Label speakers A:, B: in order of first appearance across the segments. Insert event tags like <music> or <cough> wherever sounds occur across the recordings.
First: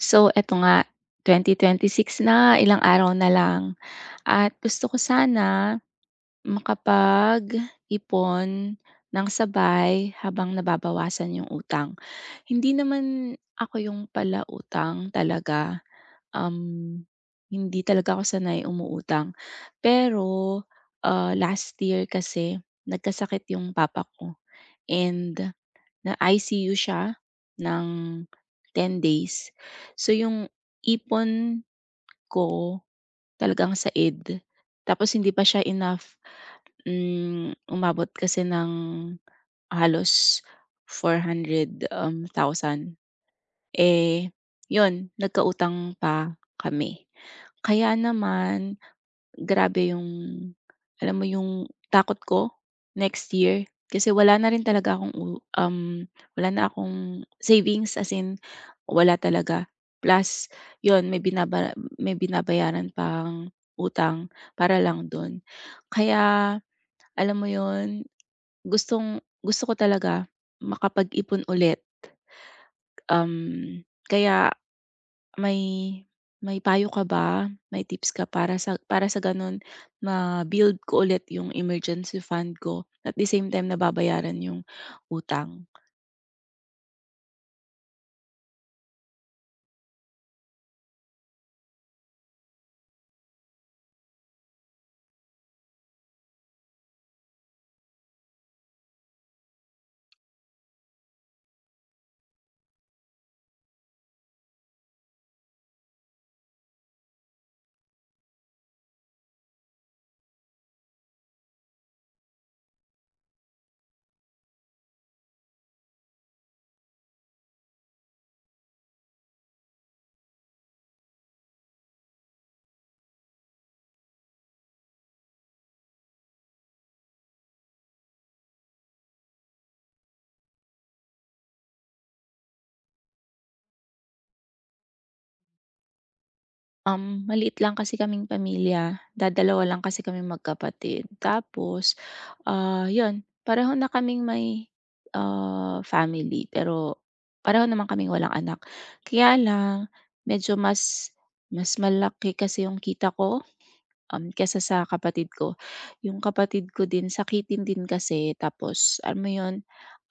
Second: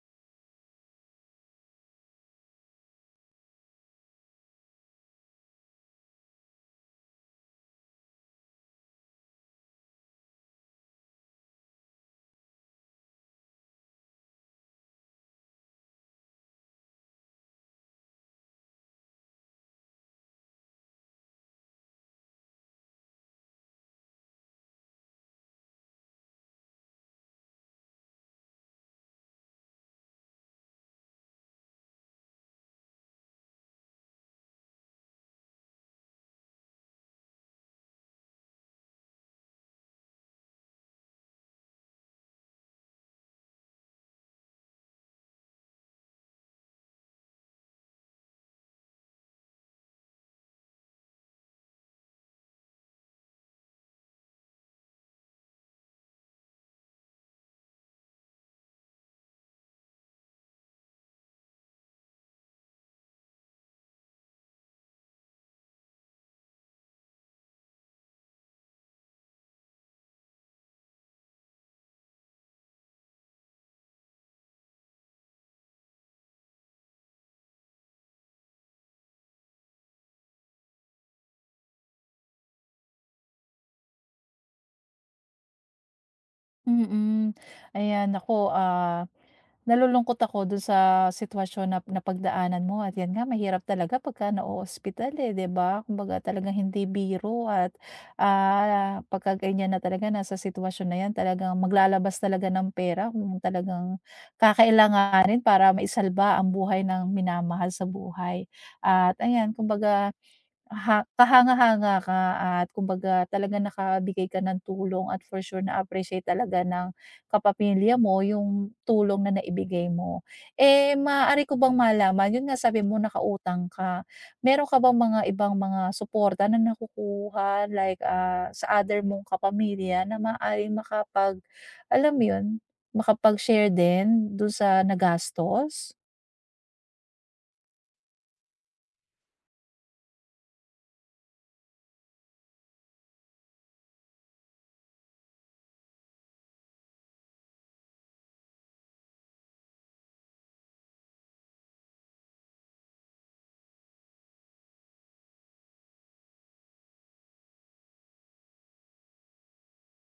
A: So, eto nga, 2026 na, ilang araw na lang at gusto ko sana makapag-ipon ng sabay habang nababawasan yung utang. Hindi naman ako yung palautang talaga, um, hindi talaga ako sanay umuutang. Pero, last year kasi nagkasakit yung papa ko and na-ICU siya ng 10 days. So, yung ipon ko talagang said. Tapos hindi pa siya enough, umabot kasi ng halos four hundred thousand. Eh, yun nagkautang pa kami. Kaya naman grabe yung alam mo yung takot ko next year kasi wala na rin talaga wala na akong savings, as in wala talaga. Plus yon, may binabayaran pang utang para lang dun. Kaya alam mo yun, gustong gusto ko talaga makapag-ipon ulit, um, kaya may may payo ka ba, may tips ka para sa gano'n ma-build ko ulit yung emergency fund ko at the same time nababayaran yung utang?
B: Mm. Ayan naku, nalulungkot ako dun sa sitwasyon na napagdaanan mo at yan nga mahirap talaga pagka na-o-ospital, eh, 'di ba? Kumbaga talagang hindi biro at, pagka ganyan na talaga nasa sitwasyon na yan talagang maglalabas talaga ng pera kung talagang kakailanganin para maisalba ang buhay ng minamahal sa buhay. At ayan kumbaga, ha, kahanga-hanga ka at kumbaga talaga nakabigay ka ng tulong at for sure na-appreciate talaga ng kapamilya mo yung tulong na naibigay mo. Eh, maaari ko bang malaman, yun nga sabi mo nakautang ka, meron ka bang mga ibang mga suporta na nakukuha like, sa other mong kapamilya na maaaring makapag alam mo yun, makapag-share din dun sa nagastos?
A: Maliit lang kasi kaming pamilya, dadalawa lang kasi kami magkapatid. Tapos, 'yun, pareho na kaming may, family, pero pareho naman kaming walang anak. Kaya lang medyo mas mas malaki kasi yung kita ko, kaysa sa kapatid ko. Yung kapatid ko din sakitin din kasi, tapos alam mo yun,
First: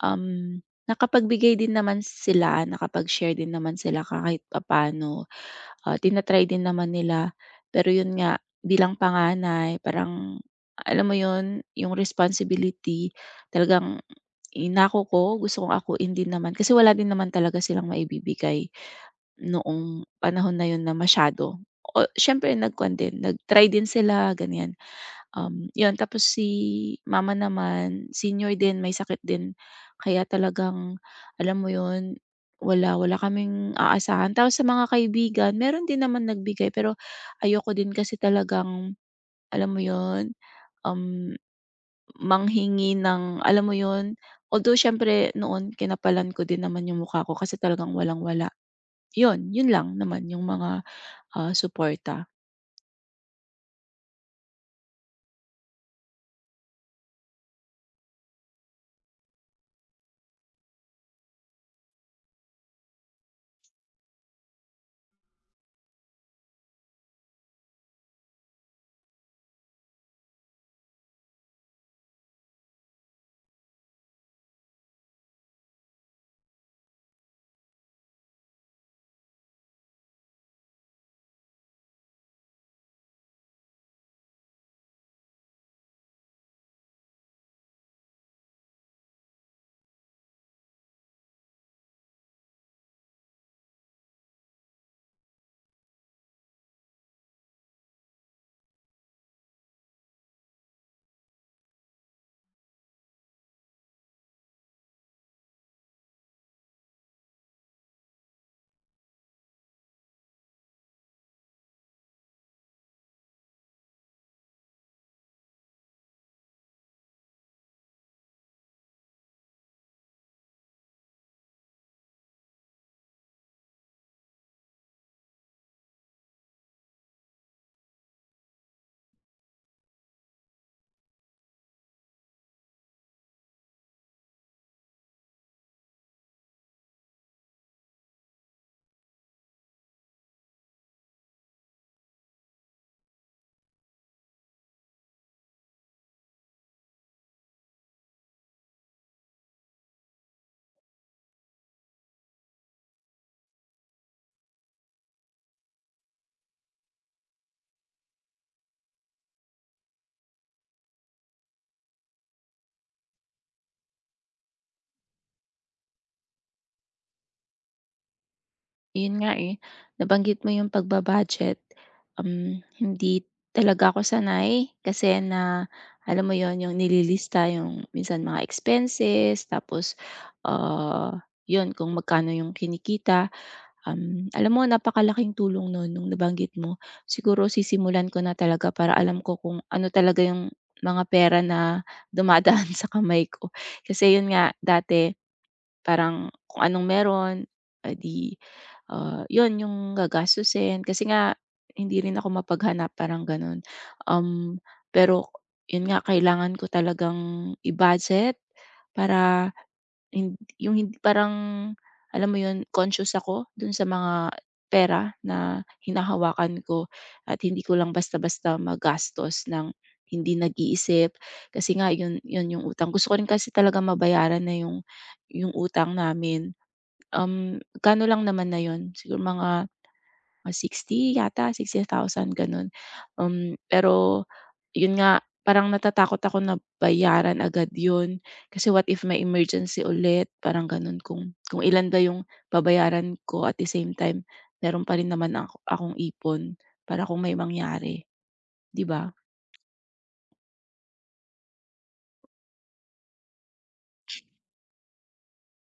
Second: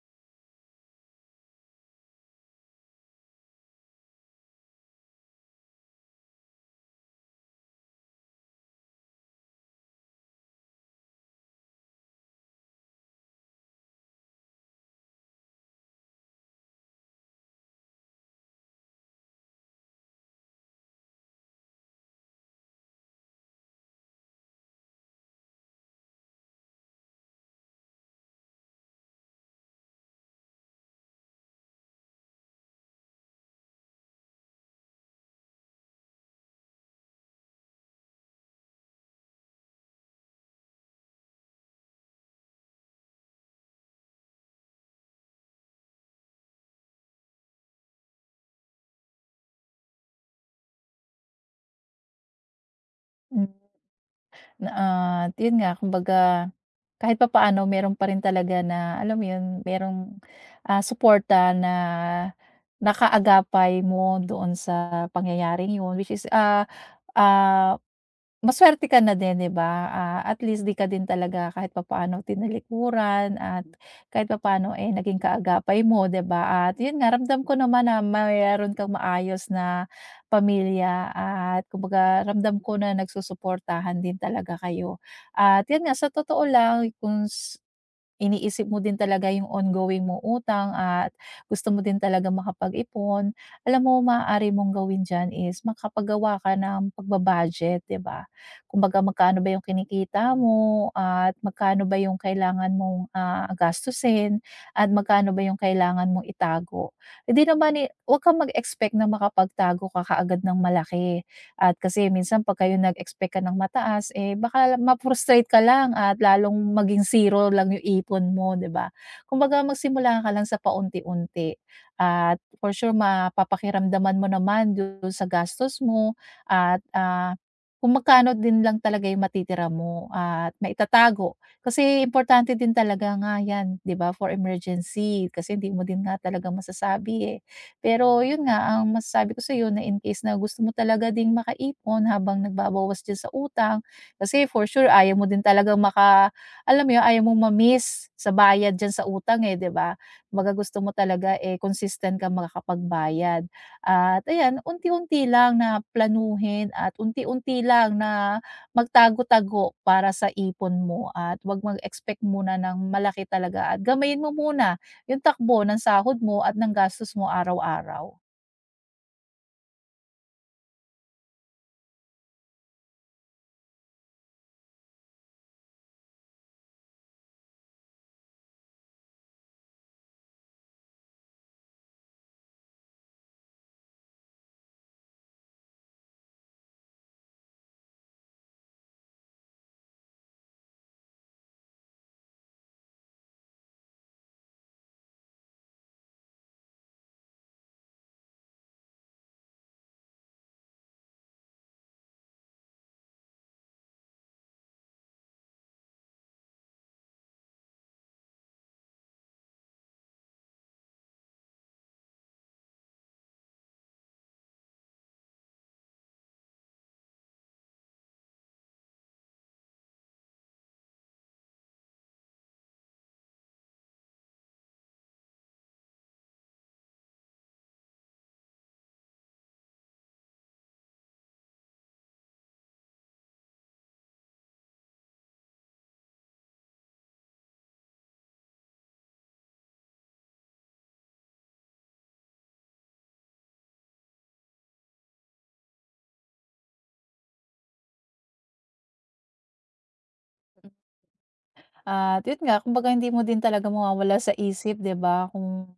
A: um, nakapagbigay din naman sila, nakapag-share din naman sila kahit paano. Tina din naman nila. Pero yun nga, bilang panganay, parang alam mo yun, yung responsibility, talagang inako ko, gusto kong akuin din naman kasi wala din naman talaga silang maibibigay noong panahon na yun na masyado. O siyempre nagkuhan din, nag-try din sila, ganyan. 'Yun, tapos si mama naman senior din, may sakit din, kaya talagang alam mo 'yun, wala, wala kaming aasahan. Tapos sa mga kaibigan meron din naman nagbigay, pero ayoko din kasi talagang alam mo 'yun, um, manghingi ng alam mo 'yun, although syempre noon kinapalan ko din naman yung mukha ko kasi talagang walang-wala. 'Yun lang naman yung mga, suporta.
B: Hmm. Na, yun nga kumbaga kahit papaano meron pa rin talaga na alam mo yun, merong, suporta na nakaagapay mo doon sa pangyayaring yun which is, ah maswerte ka na din, 'di ba? Ah, at least 'di ka din talaga kahit papaano tinalikuran at kahit papaano, eh, naging kaagapay mo, 'di ba? At 'yun nga, ramdam ko naman na mayroon kang maayos na pamilya at kumbaga ramdam ko na nagsusuportahan din talaga kayo. At 'yun nga, sa totoo lang, kung s iniisip mo din talaga yung ongoing mong utang at gusto mo din talaga makapag-ipon. Alam mo maaari mong gawin diyan is makapagawa ka ng pagbabudget, 'di ba? Kumbaga magkano ba yung kinikita mo at magkano ba yung kailangan mong, gastusin at magkano ba yung kailangan mong itago. Hindi naman, i 'wag kang mag-expect na makapagtago ka kaagad ng malaki. At kasi minsan pagka yung nag-expect ka ng mataas, eh, baka ma-frustrate ka lang at lalong maging zero lang yung ipon mo, 'di ba? Kumbaga magsimula ka lang sa paunti-unti at for sure mapapakiramdaman mo naman do'n sa gastos mo at kung magkano din lang talaga yung matitira mo at maitatago. Kasi importante din talaga nga 'yan, 'di ba, for emergency kasi hindi mo din nga talaga masasabi, eh. Pero yun nga, ang masasabi ko sa sa'yo na in case na gusto mo talaga ding makaipon habang nagbabawas diyan sa utang, kasi for sure ayaw mo din talaga maka alam mo yun, ayaw mong ma sa bayad diyan sa utang, eh, 'di ba? Kumbaga gusto mo talaga, eh, consistent ka makakapagbayad. At ayan, unti-unti lang na planuhin at unti-unti lang na magtago-tago para sa ipon mo at 'wag mag-expect muna ng malaki talaga at gamayin mo muna yung takbo ng sahod mo at ng gastos mo araw-araw.
A: Yun nga, eh, nabanggit mo yung pagbabudget, hindi talaga ako sanay kasi na alam mo yon, yung nililista yung minsan mga expenses, tapos, yun, kung magkano yung kinikita. Alam mo napakalaking tulong nun nabanggit mo. Siguro sisimulan ko na talaga para alam ko kung ano talaga yung mga pera na dumadaan <laughs> sa kamay ko. Kasi yun nga dati parang kung anong meron, eh, di, 'yun yung gagastusin, kasi nga hindi rin ako mapaghanap, parang gano'n. Um, Pero 'yun nga, kailangan ko talagang i-budget para yung hindi parang alam mo yun, conscious ako dun sa mga pera na hinahawakan ko, at hindi ko lang basta-basta magastos ng hindi nag-iisip. Kasi nga yun yun yung utang. Gusto ko rin kasi talaga mabayaran na yung utang namin. Magkano lang naman na yun, siguro mga sixty yata, 60,000 ganun. Pero yun nga, parang natatakot ako na bayaran agad yun. Kasi what if may emergency ulit, parang ganun. Kung ilan ba yung babayaran ko at the same time meron pa rin naman akong ipon para kung may mangyari, 'di ba?
B: At yun nga, kumbaga hindi mo din talaga mawawala sa isip, 'di ba, kung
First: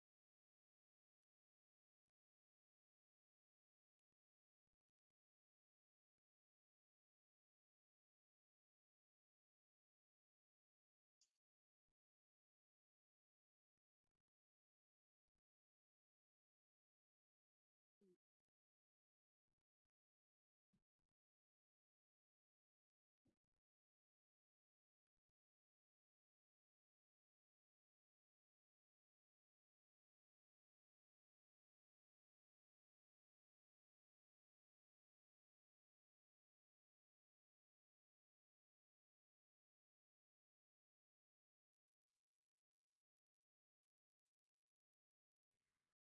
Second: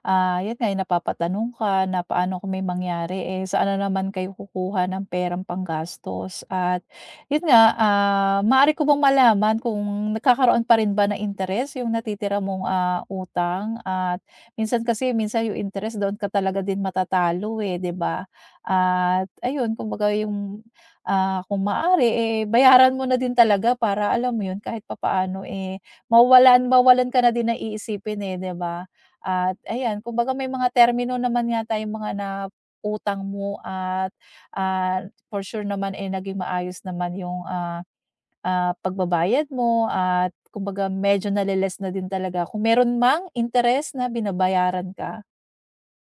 B: ah, 'yun nga, eh, napapatanong ka na paano kung may mangyari, eh, saan na naman kayo kukuha ng perang panggastos at 'yun nga, maaari ko bang malaman kung nagkakaroon pa rin ba ng interes yung natitira mong, utang at minsan kasi minsan yung interest doon ka talaga din matatalo, eh, 'di ba? At ayun, kumbaga yung, kung maaari, eh, bayaran mo na din talaga para alam mo 'yun, kahit papaano, eh, mawalan mawalan ka na din na iisipin, eh, 'di ba? At ayan, kumbaga may mga termino naman yata yung mga na-utang mo at, for sure naman, eh, naging maayos naman yung, pagbabayad mo at kumbaga medyo nale-less na din talaga kung meron mang interes na binabayaran ka,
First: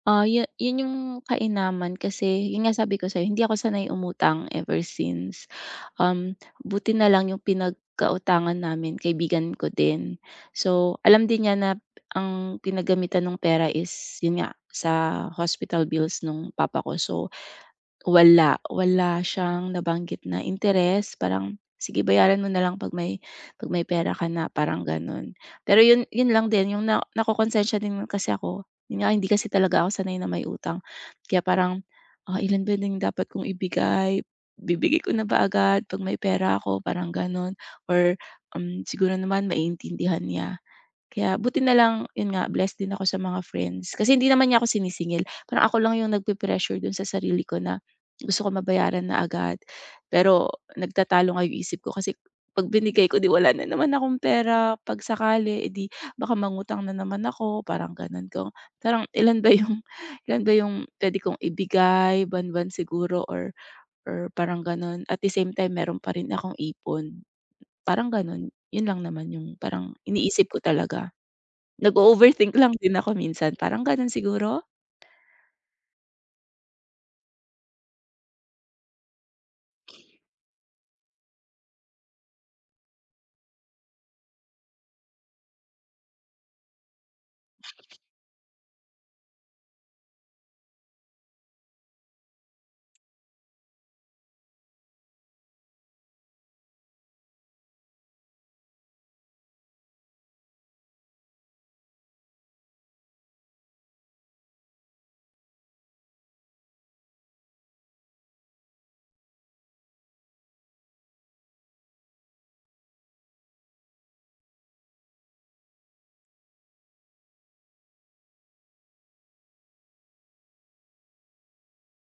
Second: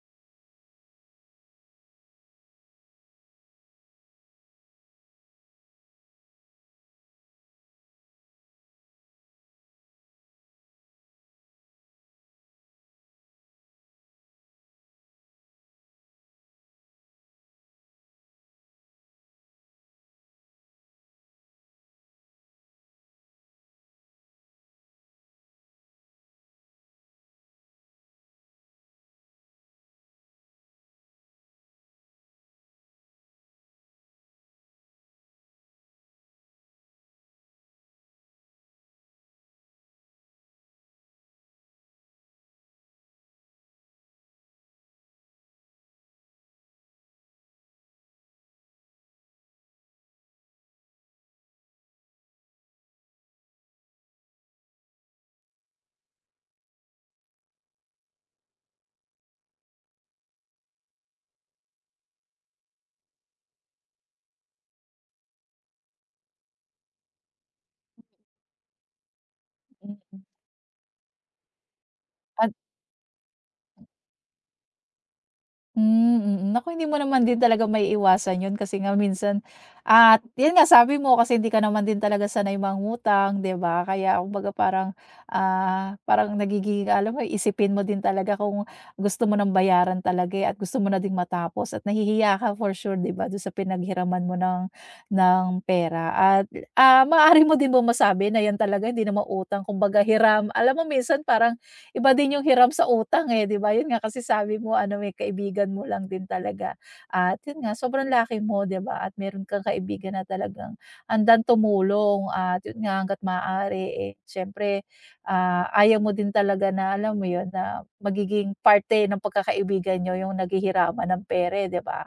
A: Ah, yu Yun yung kainaman kasi yun nga sabi ko sa'yo, hindi ako sanay umutang ever since. Buti na lang yung pinagkautangan namin kaibigan ko din. So, alam din niya na ang pinagamitan ng pera is yun nga, sa hospital bills nung papa ko. So wala, wala siyang nabanggit na interes, parang, "Sige, bayaran mo na lang 'pag may pera ka na," parang gano'n. Pero yun yun lang din, yung na nakokonsensiya din kasi ako, yun nga hindi kasi talaga ako sanay na may utang. Kaya parang, "Ilan ba din yung dapat kong ibigay? Bibigay ko na ba agad 'pag may pera ako?" Parang gano'n. Or, siguro naman maiintindihan niya. Kaya buti na lang, yun nga, blessed din ako sa mga friends. Kasi hindi naman niya ako sinisingil. Parang ako lang yung nagpe-pressure dun sa sarili ko na gusto ko mabayaran na agad. Pero nagtatalo nga yung isip ko kasi 'pag binigay ko, 'di wala na naman akong pera. 'Pag sakali, eh, 'di baka mangutang na naman ako, parang gano'n ko. Parang ilan ba yung <laughs> ilan ba yung puwede kong ibigay, buwan-buwan siguro, or parang gano'n. At the same time, meron pa rin akong ipon, parang gano'n. Yun lang naman yung parang
B: mm.
A: iniisip ko talaga. Nag-o-overthink lang din ako minsan, parang gano'n siguro?
B: Hmm, mm. Naku, hindi mo naman din talaga may iwasan 'yun kasi nga minsan at 'yun nga sabi mo kasi hindi ka naman din talaga sanay mangutang, 'di ba? Kaya kumbaga parang, parang nagiging alam mo isipin mo din talaga kung gusto mo ng bayaran talaga, eh, at gusto mo na ding matapos at nahihiya ka for sure, 'di ba, do'n sa pinaghiraman mo ng pera at, maaari mo din bang masabi na 'yan talaga hindi naman utang kumbaga hiram. Alam mo minsan parang iba din yung hiram sa utang, eh, 'di ba? Yun nga kasi sabi mo ano, may kaibigan mo lang din talaga at yun nga sobrang laki mo, 'di ba? At meron kang kaibigan na talagang handang tumulong at yun nga hangga't maaari, eh, siyempre, ayaw mo din talaga na alam mo yun, na magiging parte ng pagkakaibigan niyo yung naghihiraman ng pera, eh, 'di ba?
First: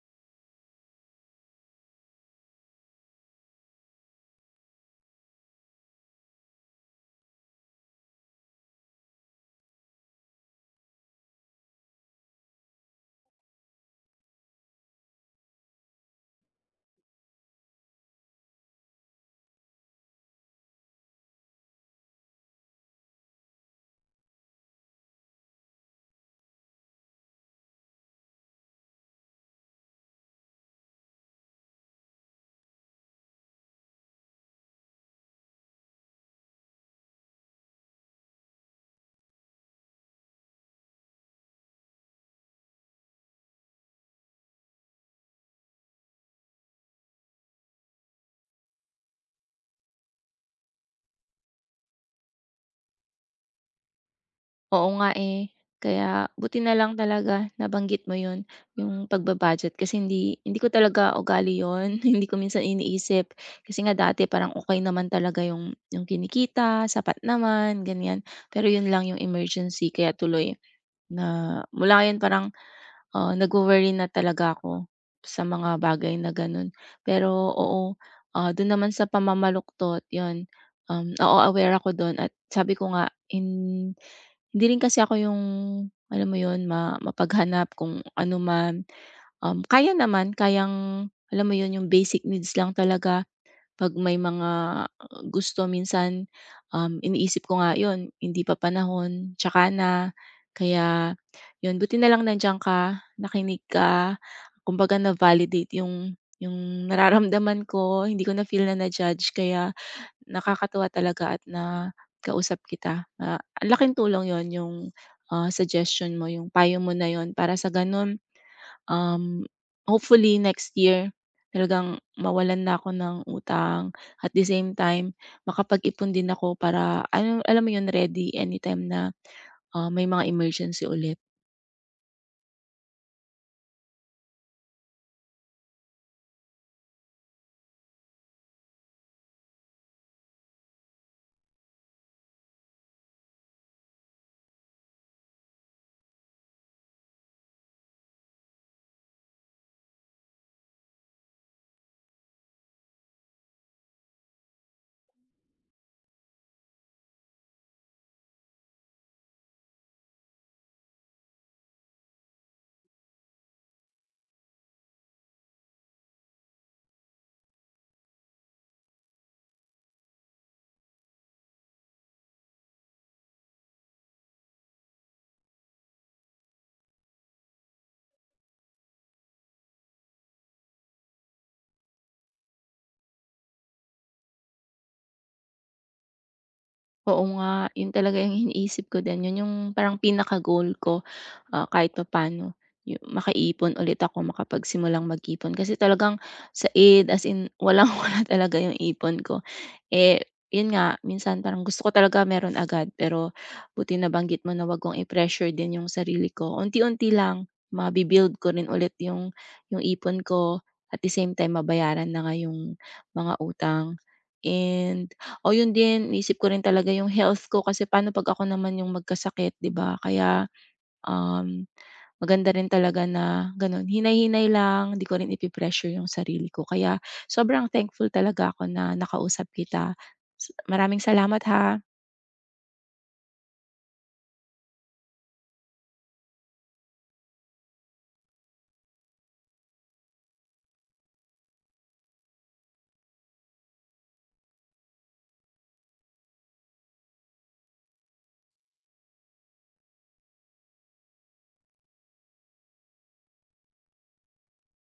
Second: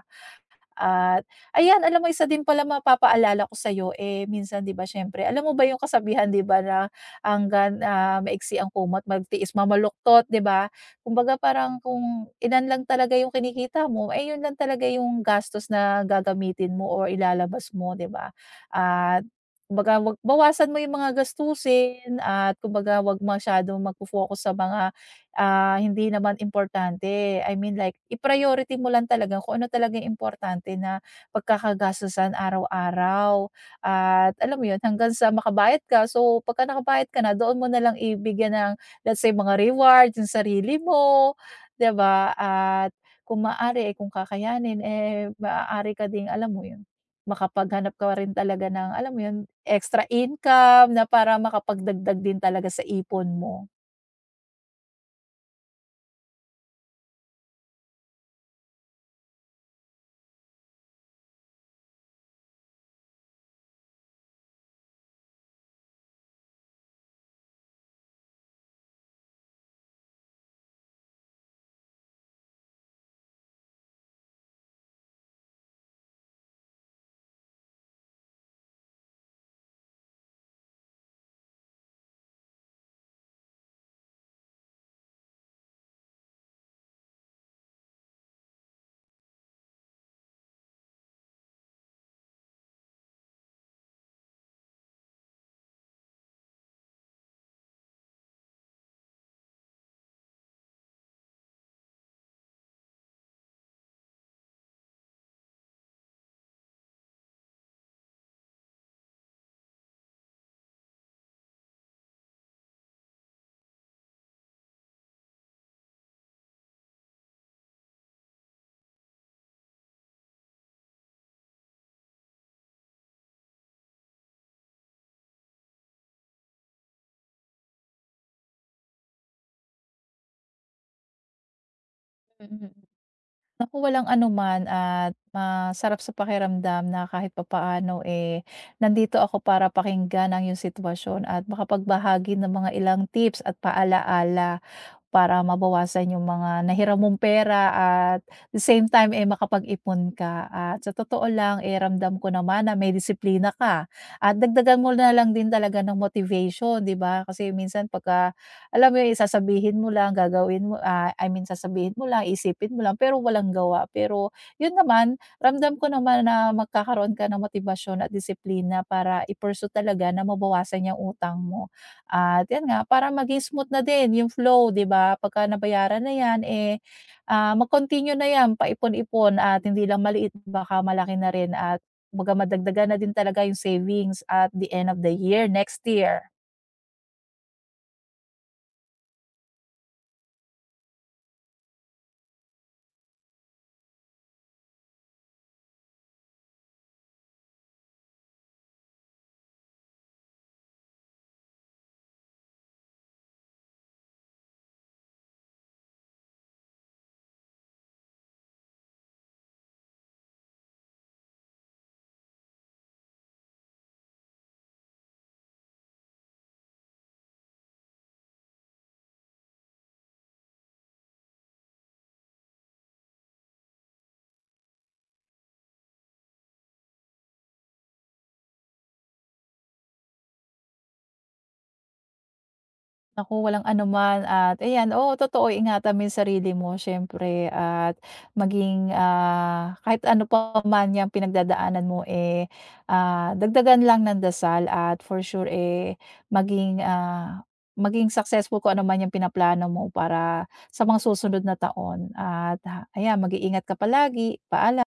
B: At ayan, alam mo isa din pala mapapaalala ko sa'yo, eh, minsan 'di ba siyempre alam mo ba yung kasabihan 'di ba na hangga't, maiksi ang kumot magtiis mamaluktot, 'di ba? Kumbaga parang kung ilan lang talaga yung kinikita mo, eh, yun lang talaga yung gastos na gagamitin mo or ilalabas mo, 'di ba? At kumbaga wag bawasan mo yung mga gastusin at kumbaga wag masyadong magfo-focus sa mga hindi naman importante. I mean like i-priority mo lang talaga kung ano talaga yung importante na pagkakagastusan araw-araw at alam mo yun hanggang sa makabayad ka. So pagka nakabayad ka na doon mo na lang ibigyan ng let's say mga rewards yung sarili mo, 'di ba? At kung maaari eh, kung kakayanin eh maaari ka ding alam mo yun makapaghanap ka rin talaga ng alam mo yun extra income na para makapagdagdag din talaga sa ipon mo.
A: Oo nga, eh. Kaya buti na lang talaga nabanggit mo 'yun, yung pagba-budget, kasi hindi hindi ko talaga ugali 'yun, <laughs> hindi ko minsan iniisip. Kasi nga dati parang okey naman talaga yung kinikita, sapat naman, ganiyan. Pero 'yun lang yung emergency kaya tuloy na, mula 'yun parang oo, nagwo-worry na talaga ako sa mga bagay na gano'n. Pero oo, do'n naman sa pamamaluktot 'yun, oo, aware ako do'n, at sabi ko nga, hindi rin kasi ako 'yung alam mo 'yun, mapaghanap kung ano man. Kaya naman, kayang alam mo 'yun, 'yung basic needs lang talaga. 'Pag may mga gusto minsan, iniisip ko nga 'yun, hindi pa panahon, tsaka na. Kaya 'yun, buti na lang nandiyan ka, nakinig ka, kumbaga na-validate yung nararamdaman ko, hindi ko na-feel na na-judge, kaya nakakatuwa talaga at na kausap kita. Ah, ang laking tulong yon, yung, suggestion mo, yung payo mo na yon para sa gano'n. Um, Hopefully next year talagang mawalan na ako ng utang. At the same time, makapag-ipon din ako para alam, mo 'yun, ready anytime na, may mga emergency ulit.
B: Mm. Naku, walang anuman at masarap sa pakiramdam na kahit papaano, eh, nandito ako para pakinggan ang iyong sitwasyon at makapagbahagi ng mga ilang tips at paalaala para mabawasan yung mga nahiram mong pera at the same time, eh, makapag-ipon ka at sa totoo lang, eh, ramdam ko naman na may disiplina ka at dagdagan mo na lang din talaga ng motivation, 'di ba? Kasi minsan pagka alam mo yun, sasabihin mo lang, gagawin mo, I mean sasabihin mo lang, isipin mo lang, pero walang gawa. Pero yun naman, ramdam ko naman na magkakaroon ka ng motibasyon at disiplina para i talaga na mabawasan yung utang mo. At 'yan nga, para maging smooth na din yung flow, 'di ba? Pagka nabayaran na 'yan, eh, mag-continue na 'yan, paipon-ipon at hindi lang maliit, baka malaki na rin at kumbaga madagdagan na din talaga yung savings at the end of the year, next year.
A: Oo nga, yun talaga yung iniisip ko din, yun yung parang pinaka-goal ko, kahit paano yung makaipon ulit ako, makapagsimulang mag-ipon. Kasi talagang sa id, as in walang-wala <laughs> talaga yung ipon ko. Eh, yun nga minsan parang gusto ko talaga meron agad, pero buti na banggit mo na wag kong i-pressure din yung sarili ko. Unti-unti lang mabi-build ko rin ulit yung ipon ko, at the same time mabayaran na nga yung mga utang and o yun din, iniisip ko rin talaga yung health ko kasi paano 'pag ako naman yung magkasakit, 'di ba? Kaya, um, maganda rin talaga na gano'n, hinay-hinay lang, hindi ko rin ipipressure yung sarili ko. Kaya sobrang thankful talaga ako na nakausap kita. Sa, maraming salamat ha.
B: Naku, walang anuman at ayan, oo, totoo ingatan mo yung sarili mo siyempre at maging, kahit ano pa man yang pinagdadaanan mo, eh, dagdagan lang ng dasal at for sure, eh, maging, ah, maging successful kung ano man yung pinaplano mo para sa mga susunod na taon at ha ayan, mag-iingat ka palagi. Paalam.